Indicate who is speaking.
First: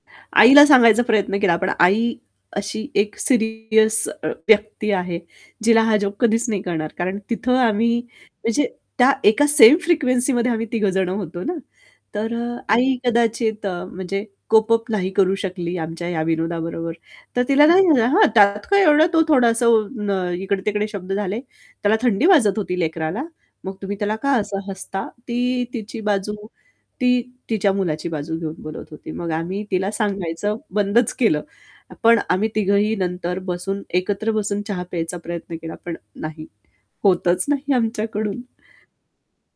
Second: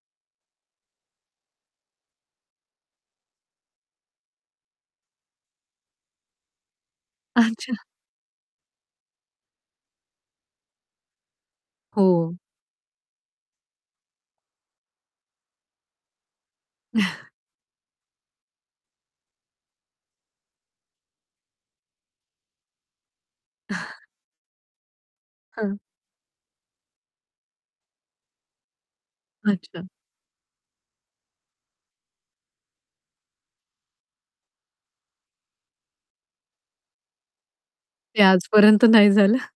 Speaker 1: आईला सांगायचा प्रयत्न केला, पण आई अशी एक सीरियस व्यक्ती आहे, जिला हा जोक कधीच नाही कळणार. कारण तिथं
Speaker 2: अच्छा.
Speaker 1: आम्ही म्हणजे त्या एका सेम फ्रिक्वेन्सीमध्ये आम्ही तिघं जण होतो ना, तर
Speaker 2: हो.
Speaker 1: अ, आई कदाचित अ, म्हणजे कोप अप नाही करू शकली आमच्या ह्या विनोदाबरोबर, तर तिला काय झालं हा "त्यात काय एवढं तो थोडासा अ, इकडे-तिकडे शब्द झाले, त्याला थंडी वाजत होती लेकराला, मग तुम्ही त्याला का असं हसता?" ती
Speaker 2: हां.
Speaker 1: तिची बाजू ती तिच्या मुलाची बाजू घेऊन बोलत होती. मग आम्ही
Speaker 2: अच्छा.
Speaker 1: तिला सांगायचं बंदच केलं. पण आम्ही तिघंही नंतर बसून एकत्र बसून चहा प्यायचा प्रयत्न केला पण नाही, होतंच नाही
Speaker 2: ते
Speaker 1: आमच्याकडून.
Speaker 2: आजपर्यंत नाही झालं.